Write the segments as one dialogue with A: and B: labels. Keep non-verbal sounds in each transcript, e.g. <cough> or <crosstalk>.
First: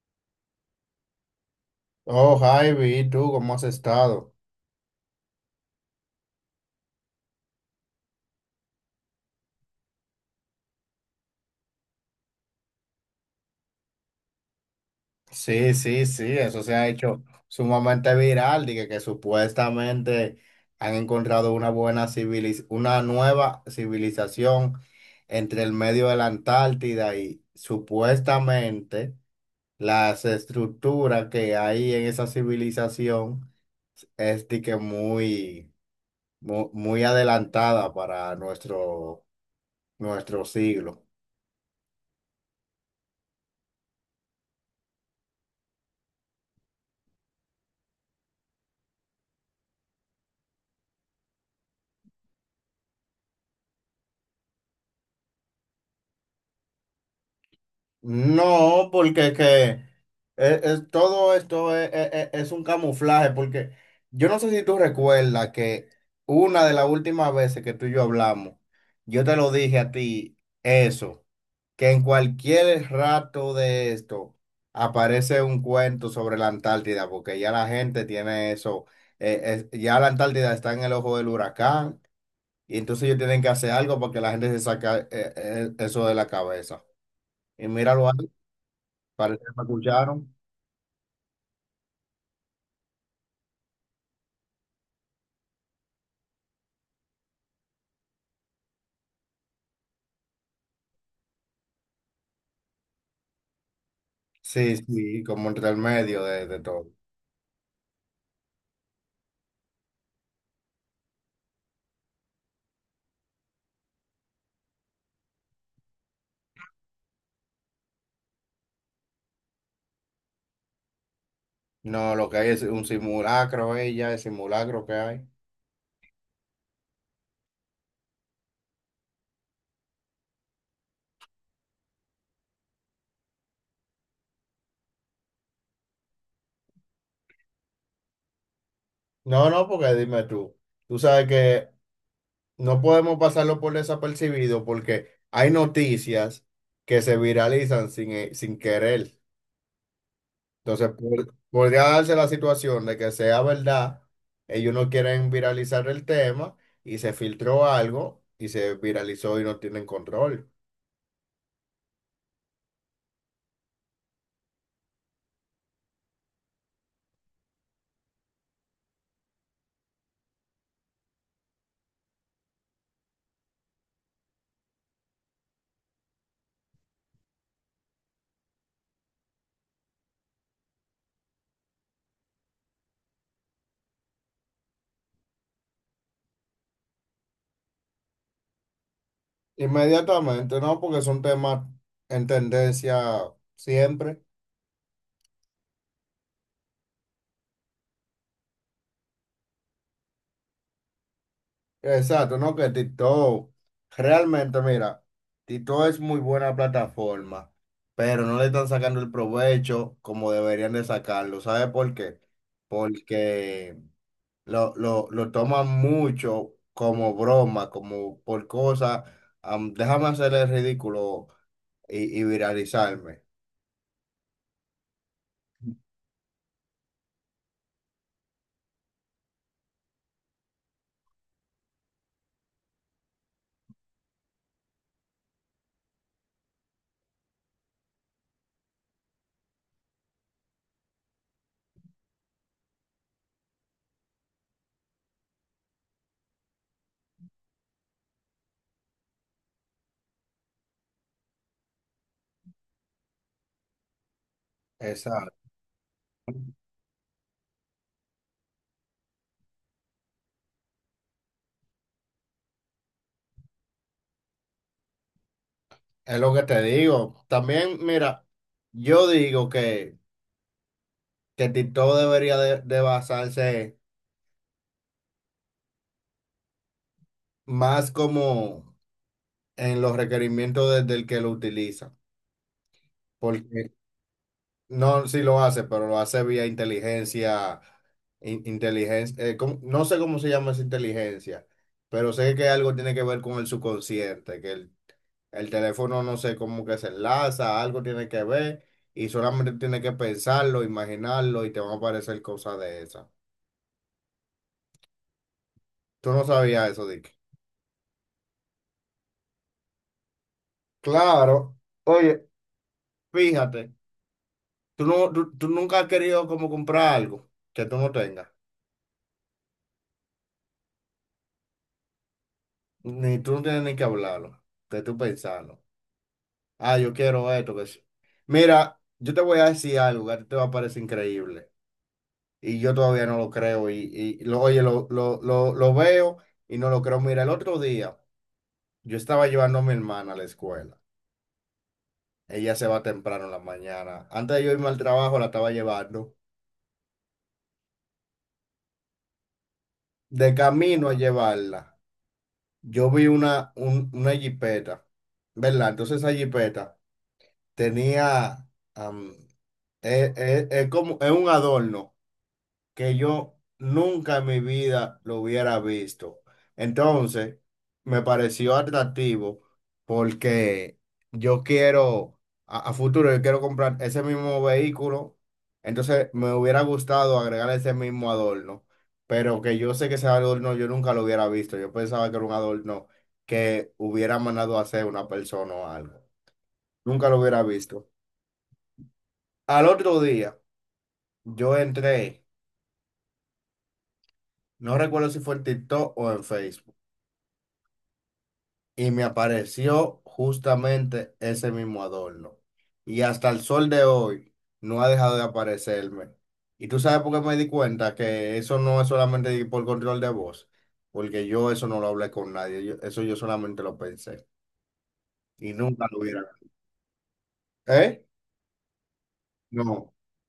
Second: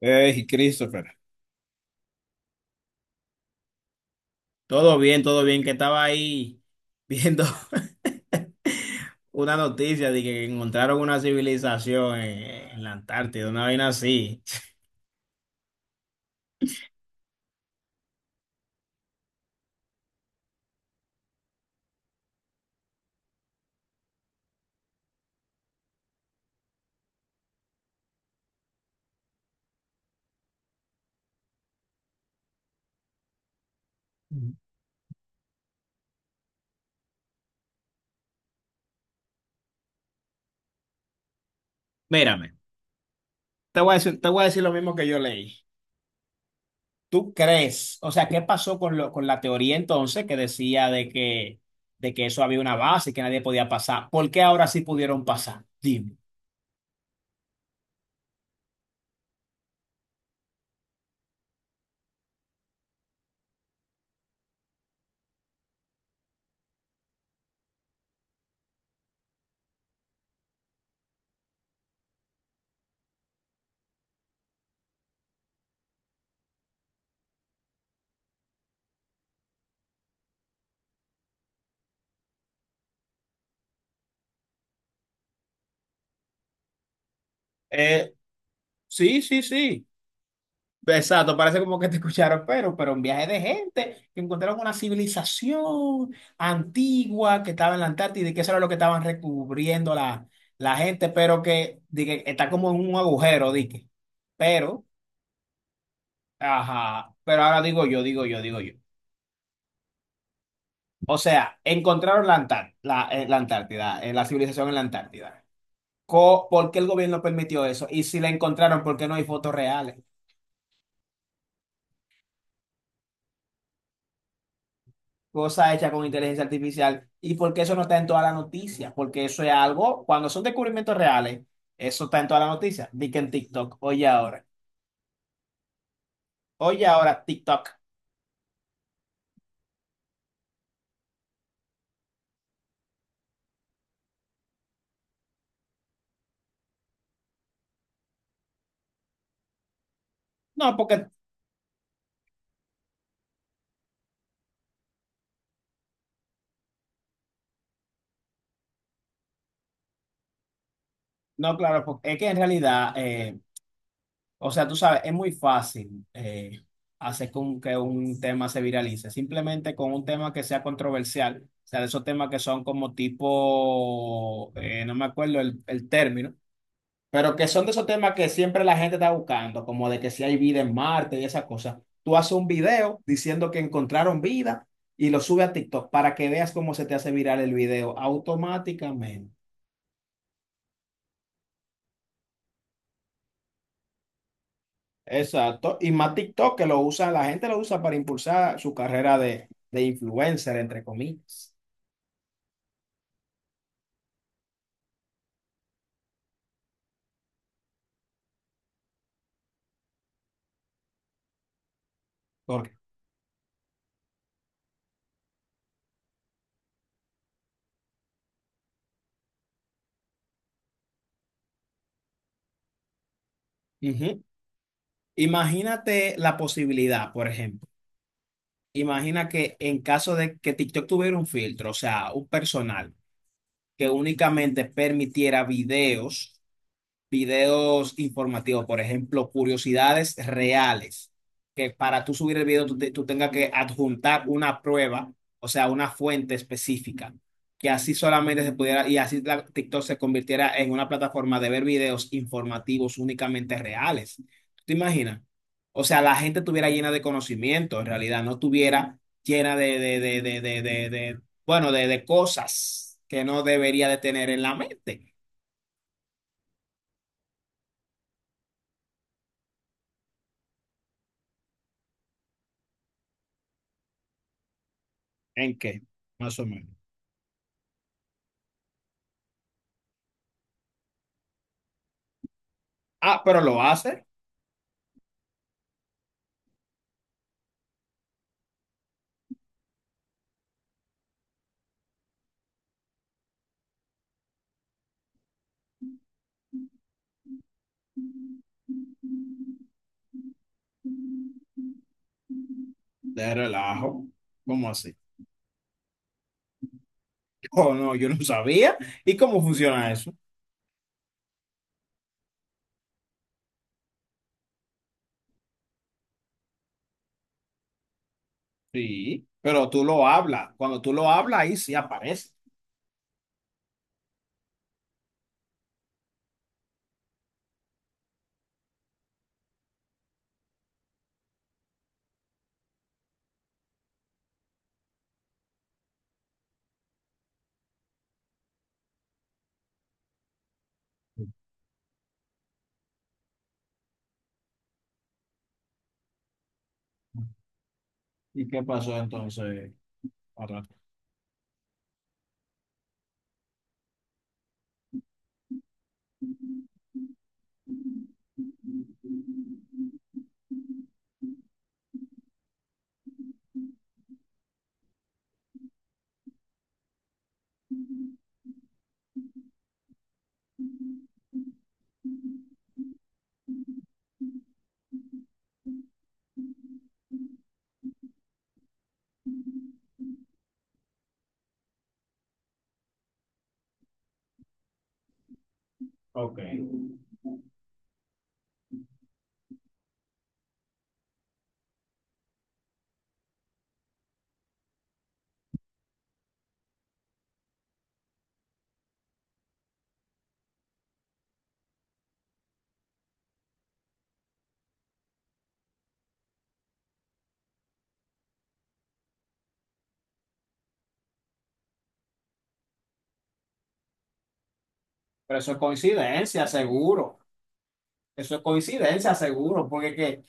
A: Hey, Christopher.
B: Oh, Javi, ¿tú cómo has estado?
A: Todo bien, que estaba ahí viendo <laughs> una noticia de que encontraron una civilización en la Antártida, una vaina así.
B: Sí, sí, sí, eso se ha hecho sumamente viral, dije que supuestamente han encontrado una nueva civilización entre el medio de la Antártida, y supuestamente las estructuras que hay en esa civilización es de que muy adelantada para nuestro siglo.
A: Mírame, te voy a decir lo mismo que yo leí. ¿Tú crees? O sea, ¿qué pasó con la teoría entonces que decía de que eso había una base y que nadie podía pasar? ¿Por qué ahora sí pudieron pasar? Dime.
B: No, porque es que todo esto es un camuflaje, porque yo no sé si tú recuerdas que una de las últimas veces que tú y yo hablamos, yo te lo dije a ti, eso, que en cualquier rato de esto aparece un cuento sobre la Antártida, porque ya la gente tiene eso, eh, ya la Antártida está en el ojo del huracán, y entonces ellos tienen que hacer algo para que la gente se saque eso de la cabeza. Y míralo
A: Eh,
B: ahí.
A: sí, sí,
B: Parece que me
A: sí.
B: escucharon.
A: Exacto, parece como que te escucharon, pero un viaje de gente que encontraron una civilización antigua que estaba en la Antártida y que eso era lo que estaban recubriendo la gente, di que está como en un agujero, dije.
B: Sí,
A: Pero,
B: sí, como entre el medio de todo.
A: ajá, pero ahora digo yo. O sea, encontraron la Antártida, la civilización en la Antártida. ¿Por qué el gobierno permitió eso? Y si la encontraron, ¿por qué no hay fotos reales?
B: No, lo que hay es un simulacro, ella, el simulacro que hay.
A: Cosa hecha con inteligencia artificial, y ¿por qué eso no está en todas las noticias? Porque eso es algo, cuando son descubrimientos reales, eso está en todas las noticias. Di que en TikTok, oye ahora TikTok.
B: No, no, porque dime tú, tú sabes que no podemos pasarlo por desapercibido porque hay noticias que se viralizan sin querer.
A: No,
B: Entonces,
A: porque,
B: podría darse la situación de que sea verdad, ellos no quieren viralizar el tema y se filtró algo y se viralizó y no tienen control.
A: no, claro, porque es que en realidad, o sea, tú sabes, es muy fácil hacer con que un tema se viralice, simplemente con un tema que sea controversial. O sea, de esos temas que son como tipo, no me acuerdo el término. Pero que son de esos temas que siempre la gente está buscando, como de que si hay vida en Marte y esas cosas. Tú haces un video diciendo que encontraron vida y lo subes a TikTok para que veas cómo se te hace viral el video automáticamente.
B: Inmediatamente, ¿no? Porque son temas en tendencia siempre.
A: Exacto. Y más TikTok que lo usa, la gente lo usa para impulsar su carrera de influencer, entre comillas.
B: Exacto, ¿no? Que TikTok, realmente, mira, TikTok es muy buena plataforma, pero no le están sacando el provecho como deberían de sacarlo. ¿Sabe por qué?
A: Porque,
B: Porque lo toman mucho como broma, como por cosas, déjame hacer el ridículo y viralizarme.
A: ujú. Imagínate la posibilidad, por ejemplo. Imagina que en caso de que TikTok tuviera un filtro, o sea, un personal. Que únicamente permitiera videos informativos, por ejemplo, curiosidades reales, que para tú subir el video tú tengas que adjuntar una prueba, o sea, una fuente específica, que así solamente se pudiera, y así TikTok se convirtiera en una plataforma de ver videos informativos únicamente reales. ¿Tú te imaginas?
B: Exacto.
A: O sea, la gente estuviera llena de conocimiento, en realidad, no estuviera llena bueno, de cosas que no debería de tener en la mente.
B: Es lo que te digo. También, mira, yo digo que TikTok debería de basarse
A: ¿En qué? Más o menos.
B: más como en los requerimientos del que lo utiliza.
A: Ah, pero lo
B: Porque
A: hace
B: no, si lo hace, pero lo hace vía inteligencia, inteligencia, ¿cómo? No sé cómo se llama esa inteligencia, pero sé que algo tiene que ver con el subconsciente, que el teléfono no sé cómo que se enlaza, algo tiene que ver, y solamente tiene que pensarlo, imaginarlo, y te van a aparecer cosas de esas.
A: de relajo. ¿Cómo así? <laughs>
B: Tú no sabías eso, Dick.
A: Oh, no, yo no sabía. ¿Y cómo funciona eso?
B: Claro. Oye, fíjate, tú, no, tú nunca has querido como comprar algo que tú no tengas.
A: Sí, pero tú lo hablas. Cuando tú lo hablas, ahí sí aparece.
B: Ni tú no tienes ni que hablarlo, que tú pensarlo. Ah, yo quiero esto, que sí. Mira, yo te voy a decir algo que a ti te va a parecer increíble. Y yo todavía no lo creo. Y lo, oye, lo veo y no lo creo. Mira, el otro día yo estaba llevando a mi hermana a la escuela. Ella se va temprano en la mañana. Antes de yo irme al trabajo, la estaba llevando.
A: ¿Y qué pasó entonces?
B: De
A: Otra-
B: camino a llevarla. Yo vi una jipeta, ¿verdad? Entonces esa jipeta tenía, am, es como, es un adorno que yo nunca en mi vida lo hubiera visto. Entonces, me pareció atractivo porque yo quiero, a futuro, yo quiero comprar ese mismo vehículo. Entonces, me hubiera gustado agregar ese mismo adorno, pero que yo sé que ese adorno yo nunca lo hubiera visto. Yo pensaba que era un adorno que hubiera mandado a hacer una persona o algo.
A: Ok.
B: Nunca lo hubiera visto. Al otro día, yo entré, no recuerdo si fue en TikTok o en Facebook, y me apareció justamente ese mismo adorno. Y hasta el sol de hoy no ha dejado de aparecerme. Y tú sabes por qué me di cuenta que eso no es solamente por control de voz, porque yo eso no lo hablé con nadie, eso yo solamente lo pensé
A: Pero eso
B: y
A: es
B: nunca lo hubiera.
A: coincidencia, seguro.
B: ¿Eh?
A: Eso es coincidencia, seguro.
B: No,
A: Porque que,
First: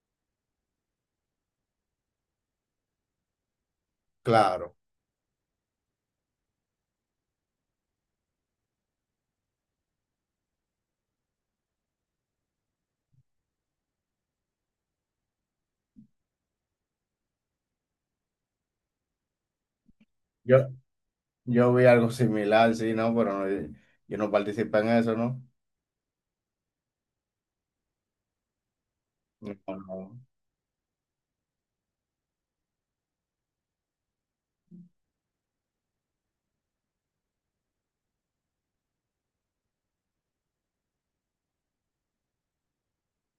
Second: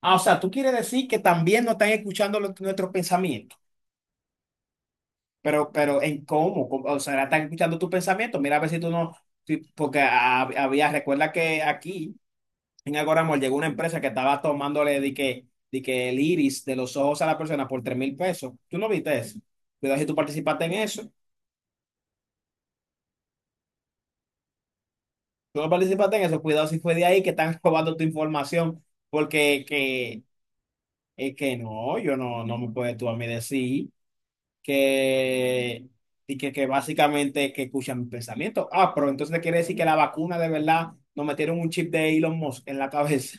A: ah, O sea, tú quieres decir que también no están escuchando nuestros pensamientos.
B: claro.
A: ¿En cómo? ¿Cómo? O sea, están escuchando tus pensamientos. Mira a ver si tú no. Porque había, recuerda que aquí. En Agora Mall llegó una empresa que estaba tomándole de que el iris de los ojos a la persona por 3,000 pesos. ¿Tú no viste eso? Cuidado si tú
B: Yo,
A: participaste en eso.
B: yo vi algo similar, sí, no, pero no, yo no participé en eso, ¿no?
A: Tú no participaste en eso. Cuidado si fue de ahí que están <laughs> robando tu información. Porque
B: No, no.
A: que, es que no, yo no, no me puedes tú a mí decir que, que básicamente que escuchan mis pensamientos. Ah, pero entonces quiere decir que la vacuna de verdad nos metieron un chip de Elon Musk en la cabeza.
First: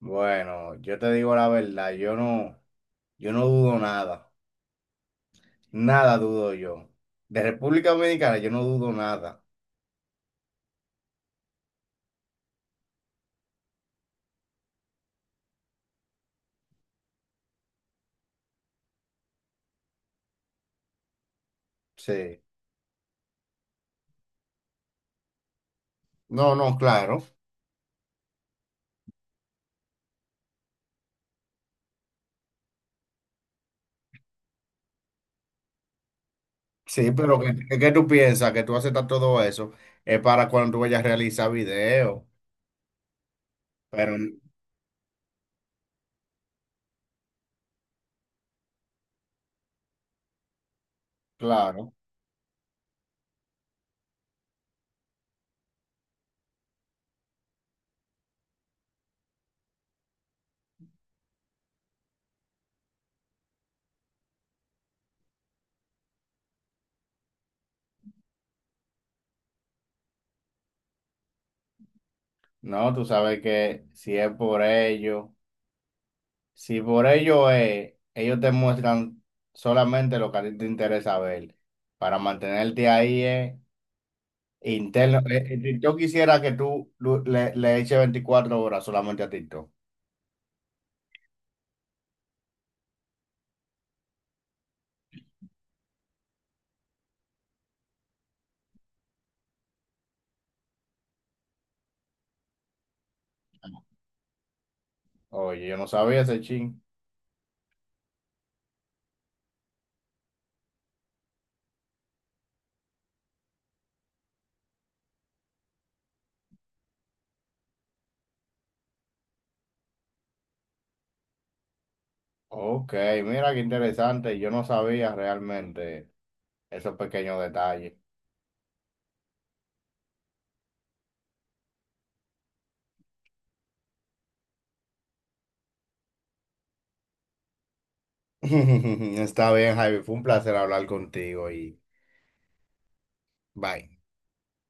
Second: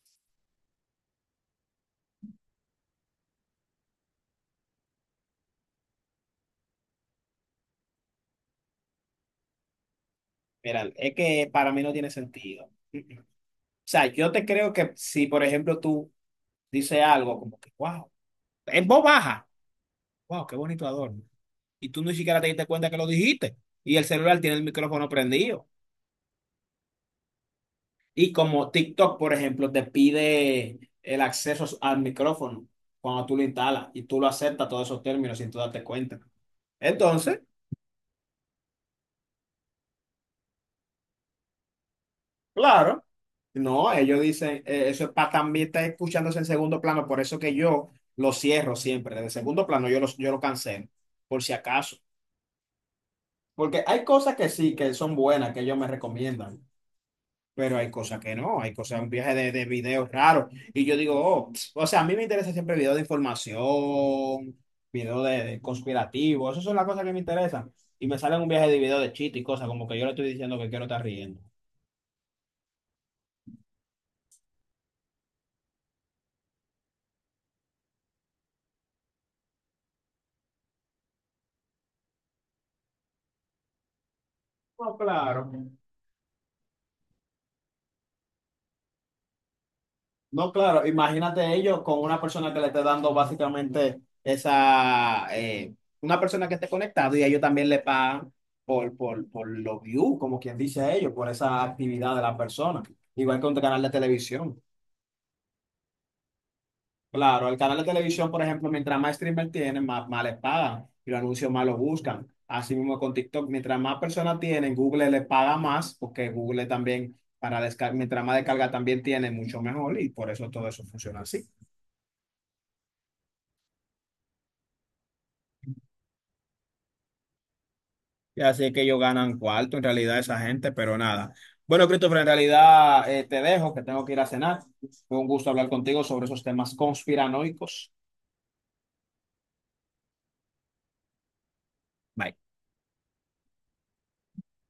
B: Bueno, yo te digo la verdad, yo no dudo nada. Nada dudo yo. De República Dominicana yo no dudo nada.
A: Mira, es que para mí no tiene sentido. Mm, mm. O sea, yo te creo que si, por ejemplo, tú dices algo como que, wow, en voz baja, wow, qué bonito adorno. Y tú ni siquiera
B: Sí.
A: te diste cuenta que lo dijiste. Y el celular tiene el micrófono prendido.
B: No, no, claro.
A: Y como TikTok, por ejemplo, te pide el acceso al micrófono cuando tú lo instalas y tú lo aceptas todos esos términos sin tú darte cuenta.
B: Sí, pero
A: Entonces,
B: claro, tú piensas que tú aceptas todo eso es para cuando tú vayas a realizar video.
A: claro, no,
B: Pero
A: ellos dicen, eso es para también estar escuchándose en segundo plano, por eso que yo lo cierro siempre, desde segundo plano yo lo cancelo, por si
B: claro,
A: acaso. Porque hay cosas que sí, que son buenas, que ellos me recomiendan, pero hay cosas que no, hay cosas, un viaje de videos raros. Y yo digo, oh, o sea, a mí me interesa siempre videos de información, videos de conspirativos, esas son las cosas que me interesan. Y me salen un viaje de videos de chiste y cosas, como que yo le estoy diciendo que quiero estar riendo.
B: no, tú sabes que si es por ello, si por ello es, ellos te muestran solamente lo que a ti te interesa ver. Para mantenerte ahí es
A: No,
B: interno.
A: claro.
B: Yo quisiera que tú le eches 24 horas solamente a TikTok.
A: No, claro, imagínate ellos con una persona que le esté dando básicamente esa, una persona que esté conectado y ellos también le pagan por los views, como quien dice ellos, por esa actividad de la persona. Igual que un canal de televisión.
B: Oye, yo no sabía ese chin.
A: Claro, el canal de televisión, por ejemplo, mientras más streamer tienen, más les pagan y los anuncios más los buscan. Así mismo con TikTok, mientras más personas tienen, Google les paga más porque Google también, para descargar, mientras más descarga también tiene, mucho mejor y por eso todo eso funciona así.
B: Ok, mira qué interesante. Yo no sabía realmente esos pequeños detalles.
A: Así es que ellos ganan cuarto en realidad esa gente, pero nada. Bueno, Christopher, en realidad te dejo, que tengo que ir a cenar. Fue un gusto hablar contigo sobre esos temas conspiranoicos.
B: <laughs> Está bien, Javi. Fue un placer hablar contigo y
A: Bye.
B: bye.